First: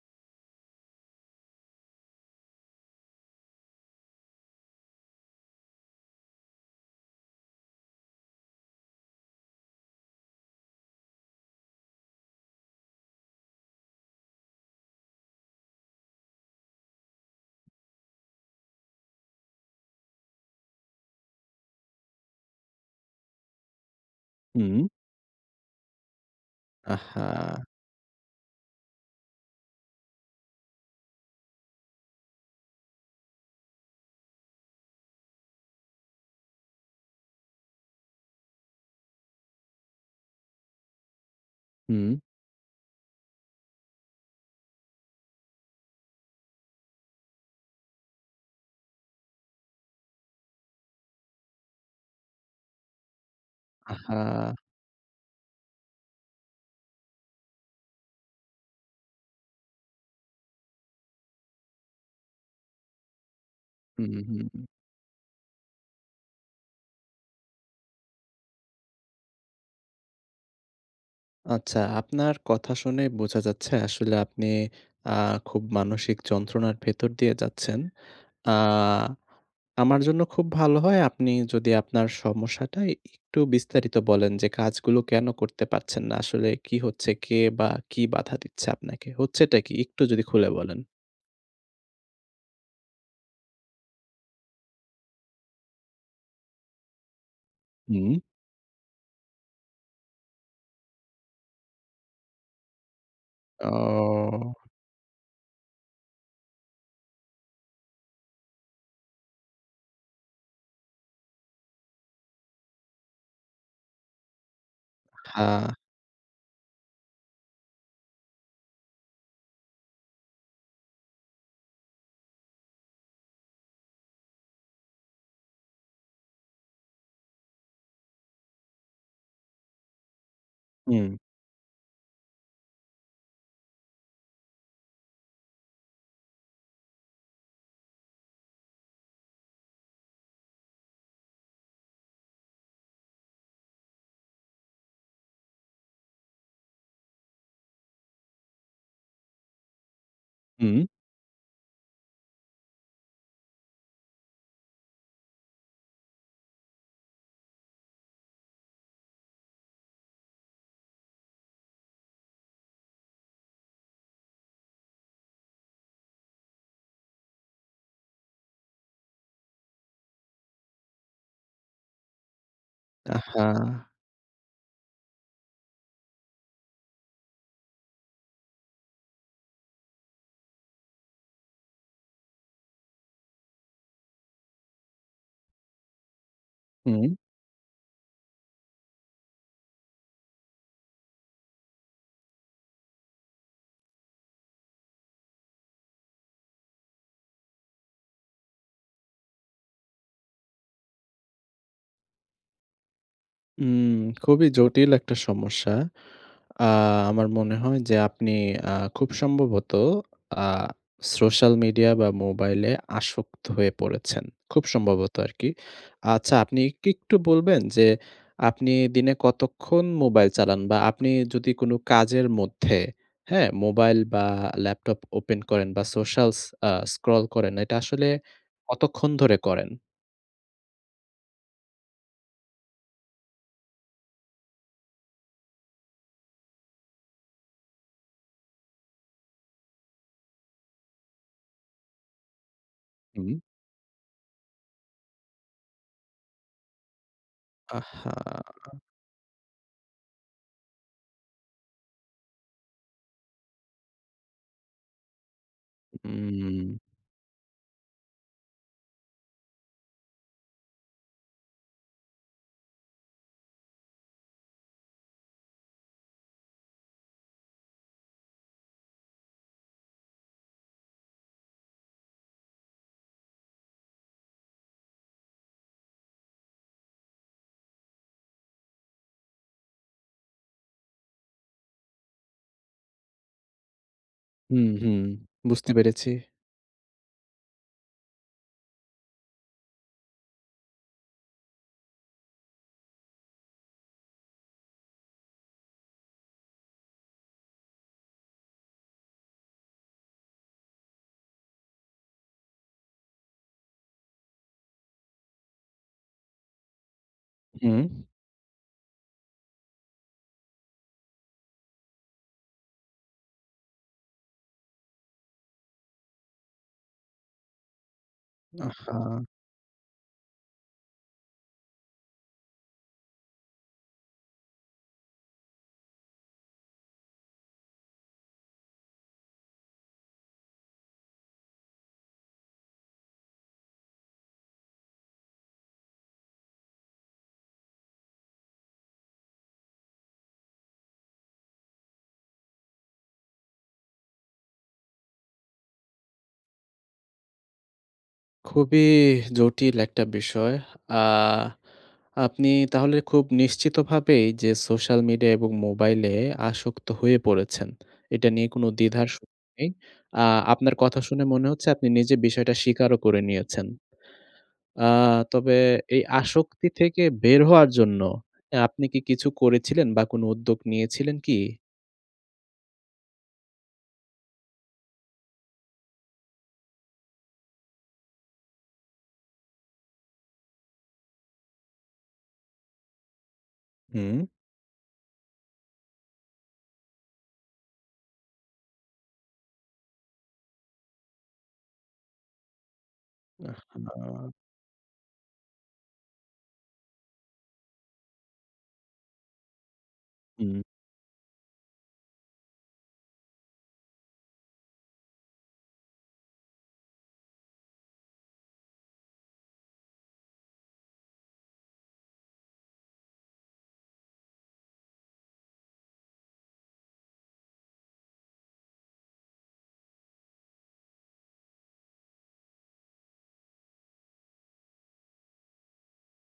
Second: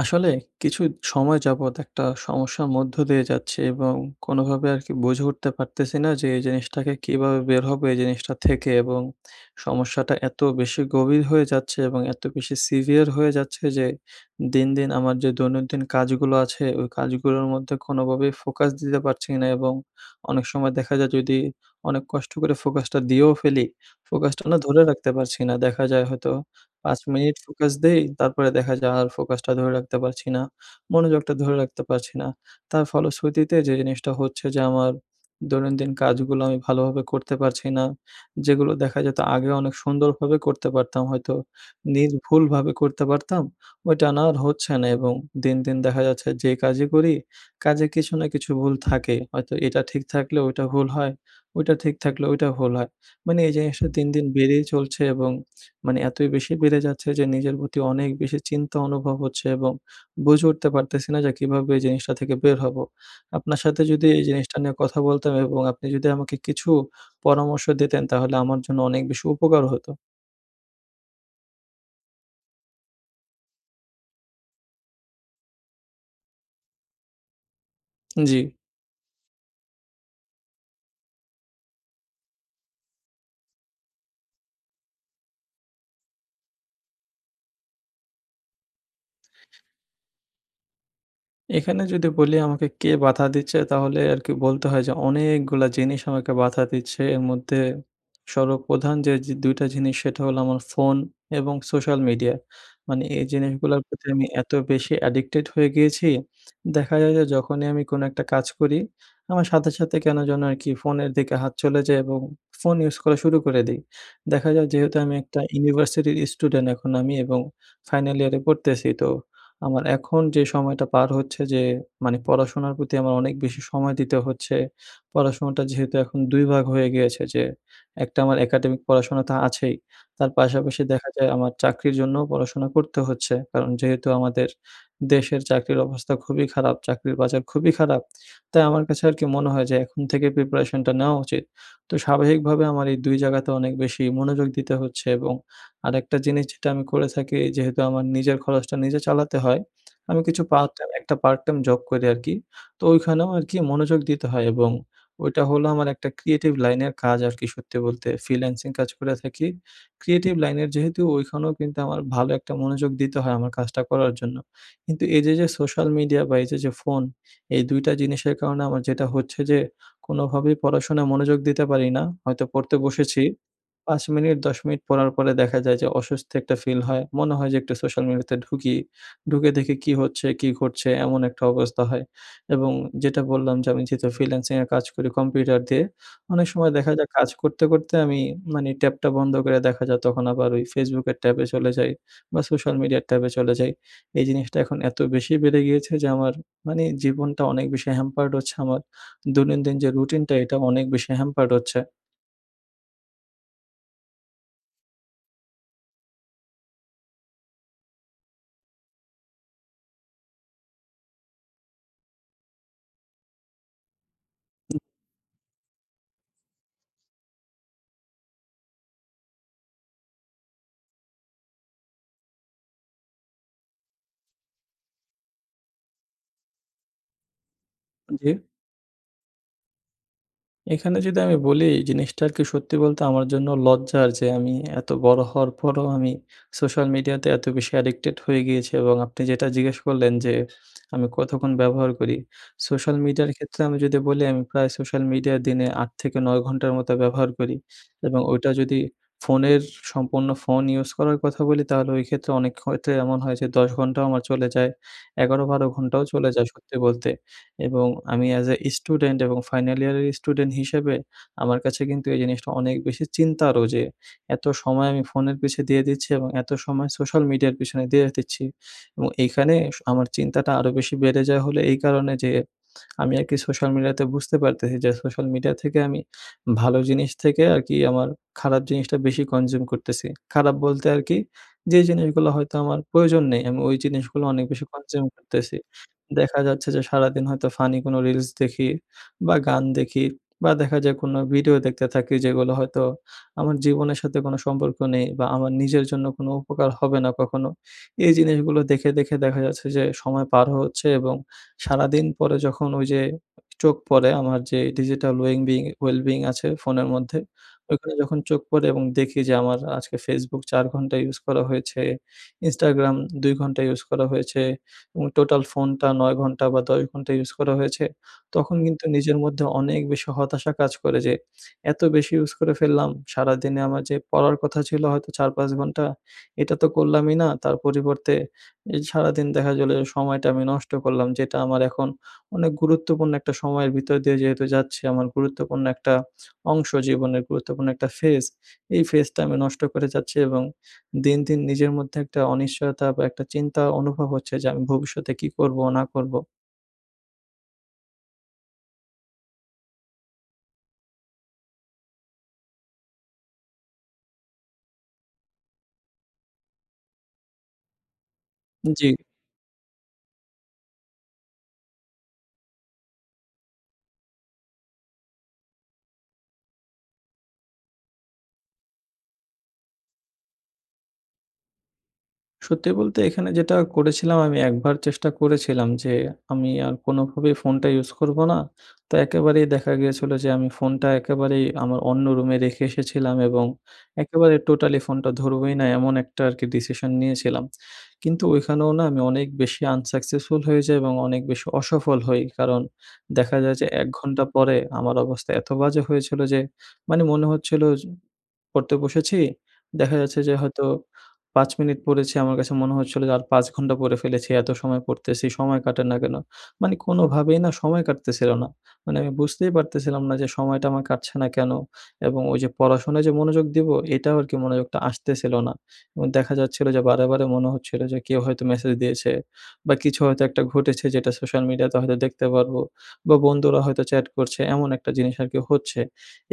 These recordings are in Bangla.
আসলে কিছু সময় যাবৎ একটা সমস্যার মধ্য দিয়ে যাচ্ছি এবং কোনোভাবে আরকি বুঝে উঠতে পারতেছি না যে এই জিনিসটাকে কীভাবে বের হব এই জিনিসটা থেকে। এবং সমস্যাটা এত বেশি গভীর হয়ে যাচ্ছে এবং এত বেশি সিভিয়ার হয়ে যাচ্ছে যে দিন, দিন আমার যে দৈনন্দিন কাজগুলো আছে, ওই কাজগুলোর মধ্যে কোনোভাবেই ফোকাস দিতে পারছি না। এবং অনেক সময় দেখা যায় যদি অনেক কষ্ট করে ফোকাসটা দিয়েও ফেলি, ফোকাসটা না ধরে হুম। রাখতে পারছি না। দেখা যায় হয়তো ৫ আহ্ মিনিট হা! ফোকাস দেই, তারপরে দেখা যায় আর ফোকাসটা ধরে রাখতে পারছি না। মনোযোগটা ধরে রাখতে পারছি না। তার ফলশ্রুতিতে যে জিনিসটা হচ্ছে যে আমার দৈনন্দিন কাজগুলো আমি ভালোভাবে করতে পারছি না। যেগুলো দেখা যেত আগে অনেক সুন্দরভাবে করতে পারতাম হয়তো, হুম। নির্ভুলভাবে করতে পারতাম, ওইটা না আর হচ্ছে না। এবং দিন, দিন দেখা যাচ্ছে যে কাজই করি, কাজে কিছু না কিছু ভুল থাকেই। হয়তো এটা ঠিক থাকলেও ওইটা ভুল হয়, ওইটা ঠিক থাকলও ওইটা ভুল হয়। মানে এই জিনিসটা আহ্ দিন, হা! দিন বেড়েই চলছে এবং মানে এতই বেশি বেড়ে যাচ্ছে যে নিজের প্রতি অনেক বেশি চিন্তা অনুভব হচ্ছে। এবং বুঝে উঠতে পারতেছি না যে কীভাবে জিনিসটা থেকে বের হব? আপনার সাথে যদি হুম, এই হুম, জিনিসটা হু। নিয়ে কথা বলতাম এবং আপনি যদি আমাকে কিছু পরামর্শ দিতেন, তাহলে আমার জন্য অনেক বেশি উপকার হতো। আচ্ছা। আপনার কথা শুনে বোঝা যাচ্ছে আসলে আপনি আ খুব মানসিক যন্ত্রণার ভেতর দিয়ে যাচ্ছেন। জ্বি। আ আমার জন্য খুব ভালো হয় আপনি যদি আপনার সমস্যাটা একটু বিস্তারিত বলেন যে কাজগুলো কেনো করতে পারছেন না, আসলে কি হচ্ছে, কে বা কি বাধা দিচ্ছে আপনাকে? হচ্ছেটা কি? একটু যদি খুলে বলেন। এখানে যদি বলি আমাকে কে বাধা দিচ্ছে তাহলে আরকি বলতে হয় যে অনেকগুলা জিনিস আমাকে বাধা দিচ্ছে। এর মধ্যে উম সর্বপ্রধান যে যে ২ টা জিনিস সেটা হলো আমার ফোন এবং সোশ্যাল মিডিয়া। মানে এই জিনিসগুলার প্রতি আমি এত ও। বেশি অ্যাডিক্টেড হয়ে গিয়েছি, দেখা যায় যে যখনই আমি কোনো একটা কাজ করি, আমার সাথে, সাথে কেন যেন আরকি ফোনের দিকে হাত চলে যায় এবং ফোন ইউজ করা শুরু করে দেই। দেখা যায় যেহেতু আমি একটা হ্যাঁ। ইউনিভার্সিটির স্টুডেন্ট এখন আমি এবং ফাইনাল ইয়ারে পড়তেছি তো আমার এখন যে সময়টা পার হচ্ছে যে মানে পড়াশোনার প্রতি আমার অনেক বেশি সময় দিতে হচ্ছে, পড়াশোনাটা যেহেতু এখন ২ ভাগ হয়ে গিয়েছে যে একটা আমার একাডেমিক পড়াশোনা তো আছেই, তার পাশাপাশি দেখা উম যায় আমার চাকরির জন্যও পড়াশোনা করতে হচ্ছে। কারণ যেহেতু আমাদের দেশের চাকরির অবস্থা খুবই খারাপ, চাকরির বাজার খুবই খারাপ তাই আমার কাছে আরকি মনে হয় যে এখন থেকেই প্রিপারেশনটা নেওয়া উচিত। তো স্বাভাবিকভাবে আমার এই ২ জায়গাতে অনেক বেশি মনোযোগ দিতে হচ্ছে এবং আরেকটা জিনিস যেটা আমি করে থাকি যেহেতু আমার নিজের খরচটা নিজে চালাতে হয়, আমি কিছু পার্ট হুম। টাইম, একটা পার্ট টাইম জব করি আরকি। তো ওইখানেও আরকি মনোযোগ দিতে হয় এবং ওইটা হলো আমার একটা ক্রিয়েটিভ লাইনের কাজ আরকি সত্যি বলতে ফ্রিল্যান্সিং কাজ করে থাকি। ক্রিয়েটিভ লাইনের যেহেতু ওইখানেও কিন্তু আমার ভালো একটা মনোযোগ দিতে হয় আমার কাজটা করার জন্য। কিন্তু এইযে যে সোশ্যাল মিডিয়া বা এইযে যে ফোন, এই ২ টা জিনিসের কারণে আমার যেটা হচ্ছে যে কোনোভাবেই পড়াশোনায় মনোযোগ দিতে পারি না। হয়তো পড়তে বসেছি, আহ্হা! ৫ মিনিট, ১০ মিনিট পড়ার পরে দেখা যায় যে অসস্তি একটা ফিল হয়। মনে হয় যে একটু সোশ্যাল মিডিয়াতে ঢুকি। ঢুকে দেখি কী হচ্ছে, কী ঘটছে এমন একটা অবস্থা হয় এবং যেটা বললাম যে আমি যেহেতু ফ্রিল্যান্সিং এ কাজ করি কম্পিউটার দিয়ে, অনেক সময় দেখা হুম। যায় কাজ করতে, করতে আমি মানে ট্যাবটা বন্ধ করে দেখা যায় তখন আবার ওই Facebook-কের ট্যাবে চলে যাই বা সোশ্যাল মিডিয়ার ট্যাবে চলে যাই। এই জিনিসটা এখন এত বেশি বেড়ে গিয়েছে যে আমার মানি জীবনটা অনেক বেশি হ্যাম্পার্ড হচ্ছে আমার দৈনন্দিন যে রুটিনটা, এটাও অনেক বেশি হ্যাম্পার্ড হচ্ছে। উম খুবই জটিল একটা সমস্যা। আ আমার মনে হয় যে আপনি খুব সম্ভবত আ সোশ্যাল মিডিয়া বা মোবাইলে আসক্ত হয়ে পড়েছেন। খুব সম্ভবত আরকি। আচ্ছা আপনি কি একটু বলবেন যে আপনি দিনে কতক্ষণ মোবাইল চালান বা আপনি যদি কোন কাজের মধ্যে, হ্যাঁ? মোবাইল বা ল্যাপটপ ওপেন করেন বা সোশ্যাল আ স্ক্রল করেন এটা আসলে জী। কতক্ষণ ধরে করেন? এখানে যদি আমি বলি জিনিসটা আরকি সত্যি বলতে আমার জন্য লজ্জা আর যে আমি এত বড় হওয়ার পরও আমি সোশ্যাল মিডিয়াতে এত বেশি অ্যাডিক্টেড হয়ে গিয়েছি, এবং আপনি যেটা জিজ্ঞেস করলেন যে আমি কতক্ষণ ব্যবহার করি সোশ্যাল মিডিয়ার হুম। ক্ষেত্রে আমি যদি বলি আমি প্রায় সোশ্যাল মিডিয়া দিনে ৮ থেকে ৯ ঘন্টার মতো ব্যবহার করি এবং ওইটা আহা! যদি ফোনের সম্পূর্ণ ফোন ইউজ করার কথা বলি, তাহলে ওই ক্ষেত্রে অনেক ক্ষেত্রে এমন হয় যে ১০ ঘণ্টাও আমার চলে যায় ১১-১২ ঘণ্টাও চলে যায় সত্যি হুম। বলতে এবং আমি এজ এ স্টুডেন্ট এবং ফাইনাল ইয়ারের স্টুডেন্ট হিসেবে আমার কাছে কিন্তু এই জিনিসটা অনেক বেশি চিন্তারও যে এত সময় আমি ফোনের পিছে দিয়ে দিচ্ছি, এবং এত সময় সোশ্যাল মিডিয়ার পিছনে দিয়ে দিচ্ছি এবং এইখানে আমার চিন্তাটা আরও বেশি বেড়ে যায় হলে এই কারণে যে আমি আর কি সোশ্যাল মিডিয়াতে বুঝতে পারতেছি যে সোশ্যাল মিডিয়া থেকে আমি ভালো জিনিস থেকে আর কি আমার খারাপ জিনিসটা বেশি কনজিউম করতেছি। খারাপ বলতে আর কি যে জিনিসগুলো হয়তো আমার প্রয়োজন নেই আমি ওই জিনিসগুলো অনেক হু, বেশি হু কনজিউম করতেছি। বুঝতে পেরেছি। দেখা যাচ্ছে যে সারাদিন হয়তো ফানি কোনো রিলস দেখি, বা গান দেখি বা দেখা যায় কোনো ভিডিও দেখতে থাকি যেগুলো হয়তো আমার জীবনের সাথে কোনো সম্পর্ক নেই বা আমার নিজের জন্য কোনো উপকার হবে না কখনো। এই জিনিসগুলো দেখে, দেখে দেখা যাচ্ছে যে সময় পার হচ্ছে এবং সারাদিন পরে যখন ওই যে চোখ পড়ে আমার যে ডিজিটাল ওয়েং বিন ওয়েল বেইং আছে ফোনের মধ্যে হুম। ওইখানে যখন চোখ পড়ে এবং দেখি যে আমার আজকে ফেসবুক ৪ ঘন্টা ইউজ করা হয়েছে, ইনস্টাগ্রাম ২ ঘন্টা ইউজ করা হয়েছে এবং টোটাল ফোনটা ৯ ঘন্টা বা ১০ ঘন্টা ইউজ করা হয়েছে, তখন কিন্তু আহা! নিজের মধ্যে অনেক বেশি হতাশা কাজ করে যে এত বেশি ইউজ করে ফেললাম! সারাদিনে আমার যে পড়ার কথা ছিল হয়তো ৪-৫ ঘন্টা এটা তো করলামই না তার পরিবর্তে এই সারাদিন দেখা গেলে যে সময়টা আমি নষ্ট করলাম যেটা আমার এখন অনেক গুরুত্বপূর্ণ একটা সময়ের ভিতর দিয়ে যেহেতু যাচ্ছি। আমার গুরুত্বপূর্ণ একটা অংশ জীবনের গুরুত্বপূর্ণ একটা ফেজ, এই ফেজটা আমি নষ্ট করে যাচ্ছি এবং দিন, দিন নিজের মধ্যে একটা অনিশ্চয়তা বা একটা চিন্তা অনুভব হচ্ছে যে আমি ভবিষ্যতে কী করব না করব। খুবই জটিল একটা বিষয়। আ আপনি তাহলে খুব নিশ্চিত ভাবেই যে সোশ্যাল মিডিয়া এবং মোবাইলে আসক্ত হয়ে পড়েছেন। এটা নিয়ে কোনো জ্বী। দ্বিধার সুযোগ নেই। আ আপনার কথা শুনে মনে হচ্ছে আপনি নিজে বিষয়টা স্বীকারও করে নিয়েছেন। আ তবে এই আসক্তি থেকে বের হওয়ার জন্য অ্যা আপনি কি কিছু করেছিলেন বা কোন উদ্যোগ নিয়েছিলেন কি? সত্যি বলতে এখানে যেটা করেছিলাম আমি একবার চেষ্টা করেছিলাম, যে আমি আর কোনোভাবেই ফোনটা ইউজ করবো না। তো একেবারেই দেখা গিয়েছিল যে আমি ফোনটা একেবারেই আমার অন্য রুমে রেখে এসেছিলাম। এবং হুম। একেবারে টোটালি ফোনটা ধরবোই না এমন একটা আর কি ডিসিশন নিয়েছিলাম। কিন্তু ওইখানেও না আমি অনেক বেশি আনসাকসেসফুল হয়ে যাই। এবং অনেক বেশি অসফল হই। কারণ দেখা যায় আহ যে এক ঘন্টা হা! পরে আমার অবস্থা এত বাজে হয়েছিল যে, মানে মনে হচ্ছিল পড়তে বসেছি, দেখা যাচ্ছে যে হুম। হয়তো পাঁচ মিনিট পড়েছি। আমার কাছে মনে হচ্ছিলো যে আর পাঁচ ঘন্টা পড়ে ফেলেছি। এত সময় পড়তেছি। সময় কাটে না কেন? মানে কোনভাবেই না সময় কাটতেছিল না। মানে আমি বুঝতেই পারতেছিলাম না যে সময়টা আমার কাটছে না কেন? এবং ওই যে পড়াশোনায় যে মনোযোগ দিবো এটাও আরকি মনোযোগটা আসতেছিল না। এবং দেখা যাচ্ছিল যে বারে, বারে মনে হচ্ছিল যে কেউ হয়তো মেসেজ দিয়েছে। বা কিছু হয়তো একটা ঘটেছে যেটা সোশ্যাল মিডিয়া তে হয়তো দেখতে পারবো। বা বন্ধুরা হয়তো চ্যাট করছে এমন একটা জিনিস আর কি হচ্ছে।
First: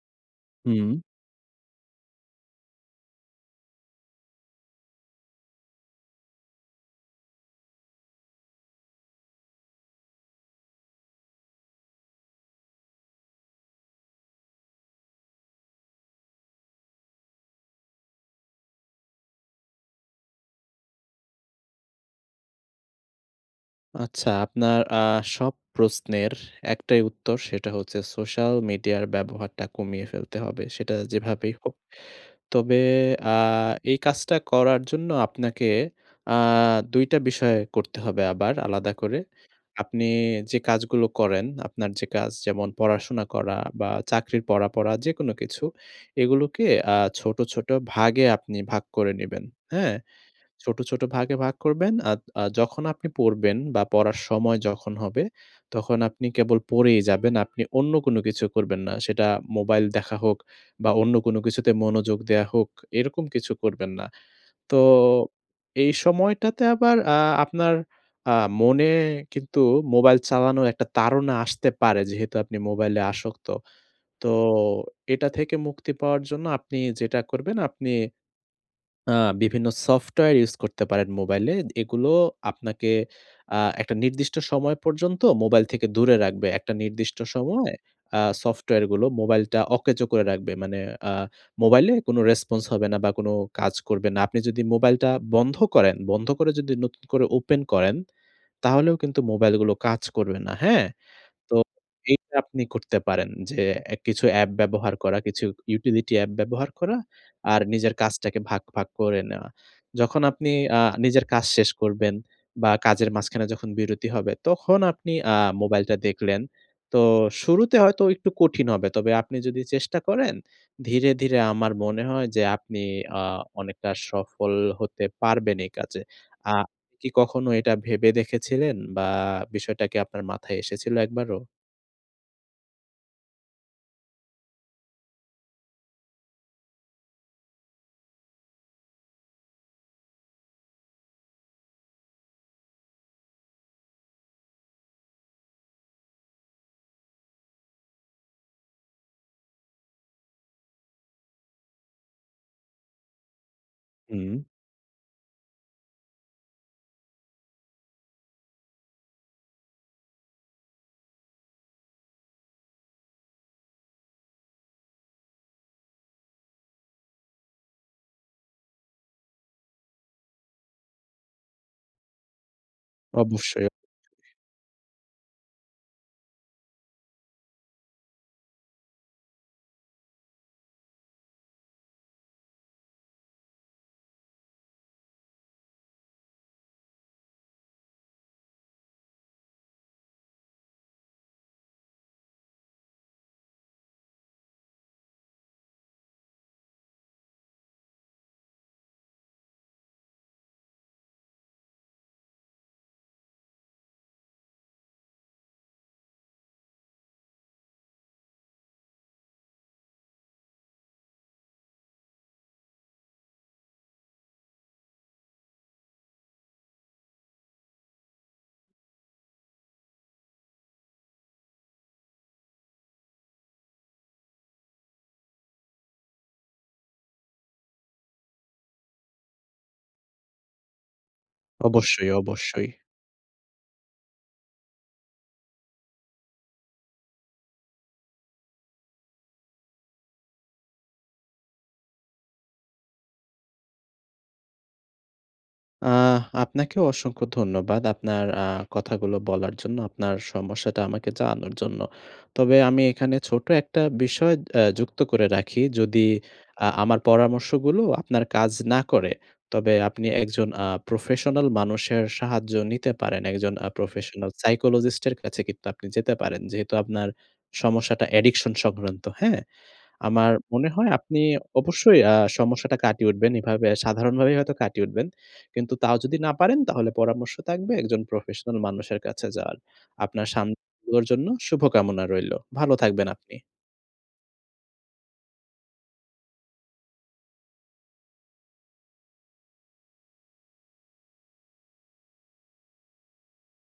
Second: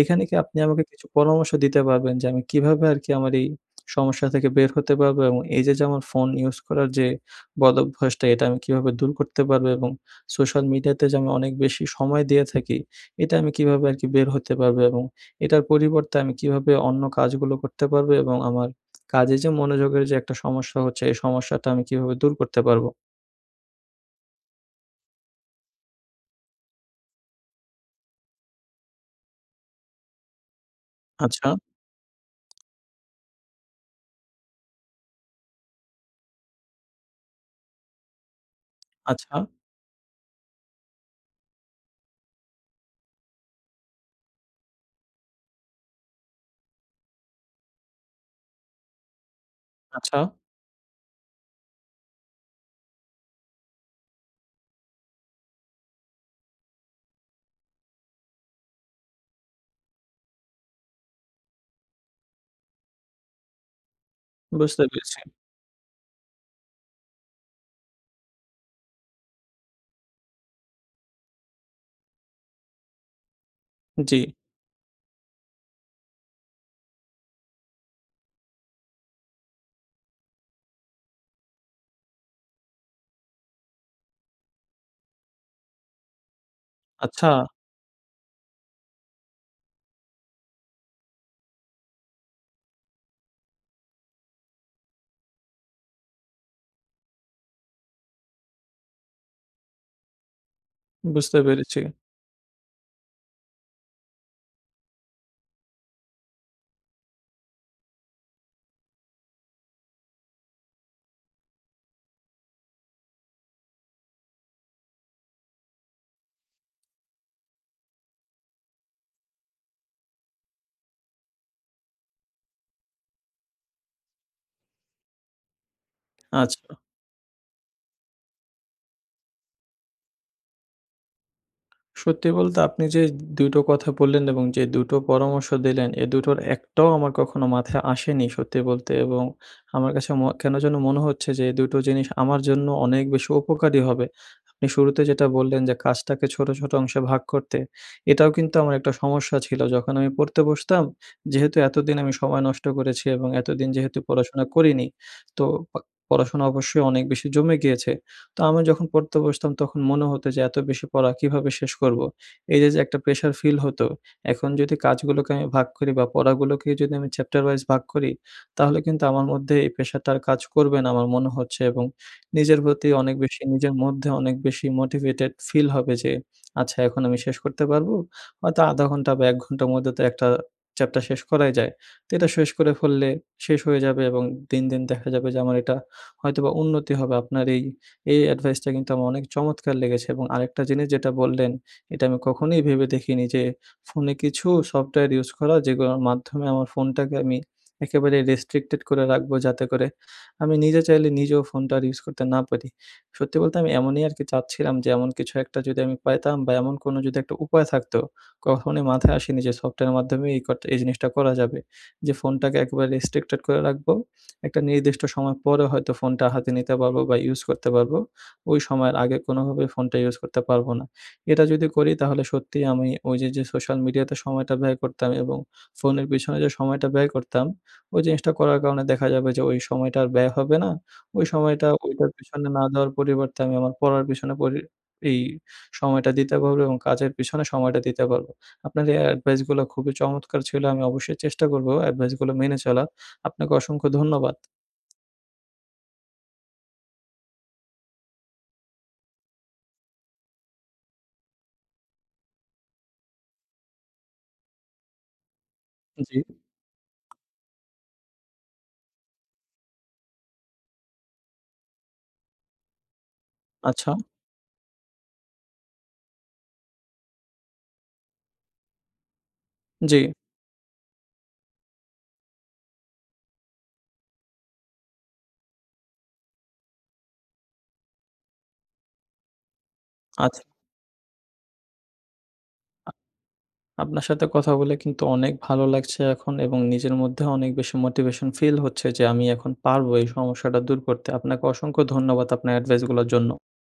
এখানে কি আপনি আমাকে হু। কিছু পরামর্শ দিতে পারবেন, যে আমি কীভাবে আর কি আমার এই সমস্যা থেকে বের হতে পারবো? এবং এই যে যেমন ফোন ইউজ করার যে বদভ্যাসটা এটা আমি কীভাবে দূর করতে পারবো? এবং সোশ্যাল মিডিয়াতে যে আমি অনেক বেশি সময় দিয়ে থাকি এটা আমি কীভাবে আর কি বের হতে পারবো? এবং এটার পরিবর্তে আমি কীভাবে অন্য কাজগুলো করতে পারবো, এবং আমার কাজে যে মনোযোগের যে একটা সমস্যা হচ্ছে এই সমস্যাটা আমি কীভাবে দূর করতে পারবো? আচ্ছা আপনার আ সব প্রশ্নের একটাই উত্তর সেটা হচ্ছে সোশ্যাল মিডিয়ার ব্যবহারটা কমিয়ে ফেলতে হবে। সেটা আচ্ছা। যেভাবেই হোক। তবে আ এই কাজটা করার জন্য আপনাকে আ ২ টা বিষয় করতে হবে আবার আলাদা করে। আচ্ছা। আপনি যে কাজগুলো করেন, আপনার যে কাজ যেমন পড়াশোনা করা বা চাকরির পড়া, পড়া যেকোন কিছু এগুলোকে আ ছোট, ছোট ভাগে আপনি ভাগ করে নিবেন। হ্যাঁ। আচ্ছা। ছোট, ছোট ভাগে ভাগ করবেন। আদ আ যখন আপনি পড়বেন বা পড়ার সময় যখন হবে তখন আপনি কেবল পড়েই যাবেন, আপনি অন্য কোনো কিছু করবেন না। সেটা মোবাইল দেখা হোক বা অন্য কোন কিছুতে মনোযোগ দেয়া হোক এরকম কিছু করবেন না। তো বুঝতে পেরেছি। এই সময়টাতে আবার অ্যা আপনার আ মনে কিন্তু মোবাইল চালানোর একটা তাড়না আসতে পারে যেহেতু আপনি মোবাইলে আসক্ত। জ্বী। তো এটা থেকে মুক্তি পাওয়ার জন্য আপনি যেটা করবেন আপনি আ বিভিন্ন সফটওয়্যার ইউজ করতে পারেন মোবাইলে। এগুলো আপনাকে আ একটা নির্দিষ্ট সময় পর্যন্ত মোবাইল থেকে দূরে রাখবে। একটা নির্দিষ্ট আচ্ছা। সময় আ সফটওয়্যারগুলো মোবাইলটা অকেজো করে রাখবে। মানে আ মোবাইলে কোনো রেসপন্স হবে না বা কোনো কাজ করবে না। আপনি যদি মোবাইলটা বন্ধ করেন বন্ধ করে যদি নতুন করে ওপেন করেন তাহলেও কিন্তু মোবাইলগুলো কাজ করবে না। হ্যাঁ? বুঝতে তো পেরেছি। এইটা আপনি করতে পারেন যে এ কিছু অ্যাপ ব্যবহার করা, কিছু ইউটিলিটি অ্যাপ ব্যবহার করা আর নিজের কাজটাকে ভাগ, ভাগ করে নেওয়া। যখন আপনি আ নিজের কাজ শেষ করবেন বা কাজের মাঝখানে যখন বিরতি হবে তখন আপনি আ মোবাইলটা দেখলেন। তো শুরুতে হয়তো একটু কঠিন হবে। তবে আপনি যদি চেষ্টা করেন ধীরে, ধীরে আমার মনে হয় যে আপনি আ অনেকটা সফল হতে পারবেন এই কাজে। আ আচ্ছা। আপনি কি কখনো এটা ভেবে দেখেছিলেন বা বিষয়টা কি আপনার মাথায় এসেছিল একবারও? সত্যি বলতে আপনি যে ২ টো কথা বললেন এবং যে দুটো পরামর্শ দিলেন, এই দুটোর একটাও আমার কখনো মাথায় আসেনি সত্যি বলতে। এবং আমার কাছে ম কেন যেন মনে হচ্ছে যে এই দুটো জিনিস আমার জন্য অনেক বেশি উপকারী হবে। আপনি শুরুতে যেটা বললেন যে কাজটাকে ছোট, ছোট অংশে ভাগ করতে এটাও কিন্তু আমার একটা সমস্যা ছিল। যখন আমি পড়তে বসতাম, যেহেতু এতদিন আমি সময় নষ্ট করেছি এবং এতদিন যেহেতু হুম। পড়াশোনা করিনি। তো প পড়াশোনা অবশ্যই অনেক বেশি জমে গিয়েছে। তো আমি যখন পড়তে বসতাম তখন মনে হত যে এত বেশি পড়া কীভাবে শেষ করবো। এই যে, যে একটা প্রেশার ফিল হত। এখন যদি কাজগুলোকে আমি ভাগ করি বা পড়াগুলোকে যদি আমি চ্যাপ্টার ভাইস ভাগ করি। তাহলে কিন্তু আমার মধ্যে এই প্রেশার টা কাজ করবে না, আমার মনে হচ্ছে এবং নিজের প্রতি অনেক বেশি, অবশ্যই, অবশ্যই। নিজের মধ্যে অনেক বেশি মোটিভেটেড ফিল হবে। যে আচ্ছা এখন আমি শেষ করতে পারবো হয়তো ১/২ ঘন্টা বা ১ ঘন্টার মধ্যে তো একটা চ্যাপটা শেষ করাই যায়। তো এটা শেষ করে ফেললে শেষ হয়ে যাবে এবং দিন, দিন দেখা যাবে যে আমার এটা হয়তোবা উন্নতি হবে আপনার এই, এই অ্যাডভাইসটা কিন্তু আমার অনেক চমৎকার লেগেছে এবং আরেকটা জিনিস যেটা বললেন। এটা আমি কখনোই ভেবে দেখিনি যে ফোনে কিছু সফটওয়্যার ইউজ করা যেগুলার মাধ্যমে আমার ফোনটাকে আমি একেবারে রেস্ট্রিকটেড করে রাখবো। যাতে করে আমি নিজে চাইলে নিজেও ফোনটা আর ইউজ করতে না পারি। সত্যি বলতে আমি এমনই আরকি চাচ্ছিলাম যে এমন কিছু একটা যদি আমি পাইতাম বা এমন কোনো যদি একটা উপায় থাকতো। কখনোই মাথায় আসেনি যে সফটওয়্যারের মাধ্যমে এই করতে এই জিনিসটা করা যাবে। যে ফোনটাকে একেবারে রেস্ট্রিক্টেড করে রাখবো। একটা নির্দিষ্ট সময় পরে হয়তো ফোনটা হাতে নিতে পারবো বা ইউস করতে পারবো। ওই সময়ের আগে কোনভাবেই ফোনটা ইউস করতে পারবো না। এটা যদি করি তাহলে সত্যি আমি ওই যে, যে সোশ্যাল মিডিয়াতে সময়টা ব্যয় করতাম এবং ফোনের পেছনে যে সময়টা ব্যয় করতাম। ওই জিনিসটা করার কারণে দেখা যাবে যে ওই সময়টা আর ব্যয় হবে না। ওই সময়টা অবশ্যই, ওইটার পেছনে না অবশ্যই। দেওয়ার পরিবর্তে আমি আমার পড়ার পেছনে পরি এই সময়টা দিতে পারবো এবং কাজের পেছনে সময়টা দিতে পারবো। আপনার এ এডভাইস গুলো খুবই চমৎকার ছিল আমি অবশ্যই চেষ্টা করব এডভাইস গুলো মেনে চলার। আপনাকে অসংখ্য ধন্যবাদ। আ আপনাকেও অসংখ্য ধন্যবাদ। আপনার আ কথাগুলো বলার জন্য, আপনার সমস্যাটা আমাকে জানানোর জন্য। তবে আমি এখানে ছোট একটা বিষয় অ্যা যুক্ত করে রাখি। যদি জি। আ আমার পরামর্শগুলো আপনার কাজ না করে, তবে আপনি একজন আ প্রফেশনাল মানুষের সাহায্য নিতে পারেন। একজন আ আচ্ছা। প্রফেশনাল সাইকোলজিস্ট এর কাছে কিন্তু আপনি যেতে পারেন। যেহেতু আপনার সমস্যাটা অ্যাডিকশন সংক্রান্ত। হ্যাঁ? জ্বী। আমার মনে হয় আপনি অবশ্যই আ সমস্যাটা কাটিয়ে উঠবেন। এভাবে সাধারণভাবেই হয়তো কাটিয়ে উঠবেন। কিন্তু তাও যদি না পারেন তাহলে পরামর্শ থাকবে একজন প্রফেশনাল মানুষের কাছে যাওয়ার। আপনার শা আচ্ছা। [unintelligible] জন্য শুভকামনা রইল। ভালো আ থাকবেন আপনি। আপনার সাথে কথা বলে কিন্তু অনেক ভালো লাগছে এখন। এবং নিজের মধ্যে অনেক বেশি মোটিভেশন ফিল হচ্ছে যে আমি এখন পারব এই সমস্যাটা দূর করতে। আপনাকে অসংখ্য ধন্যবাদ আপনার এডভাইস গুলোর জন্য।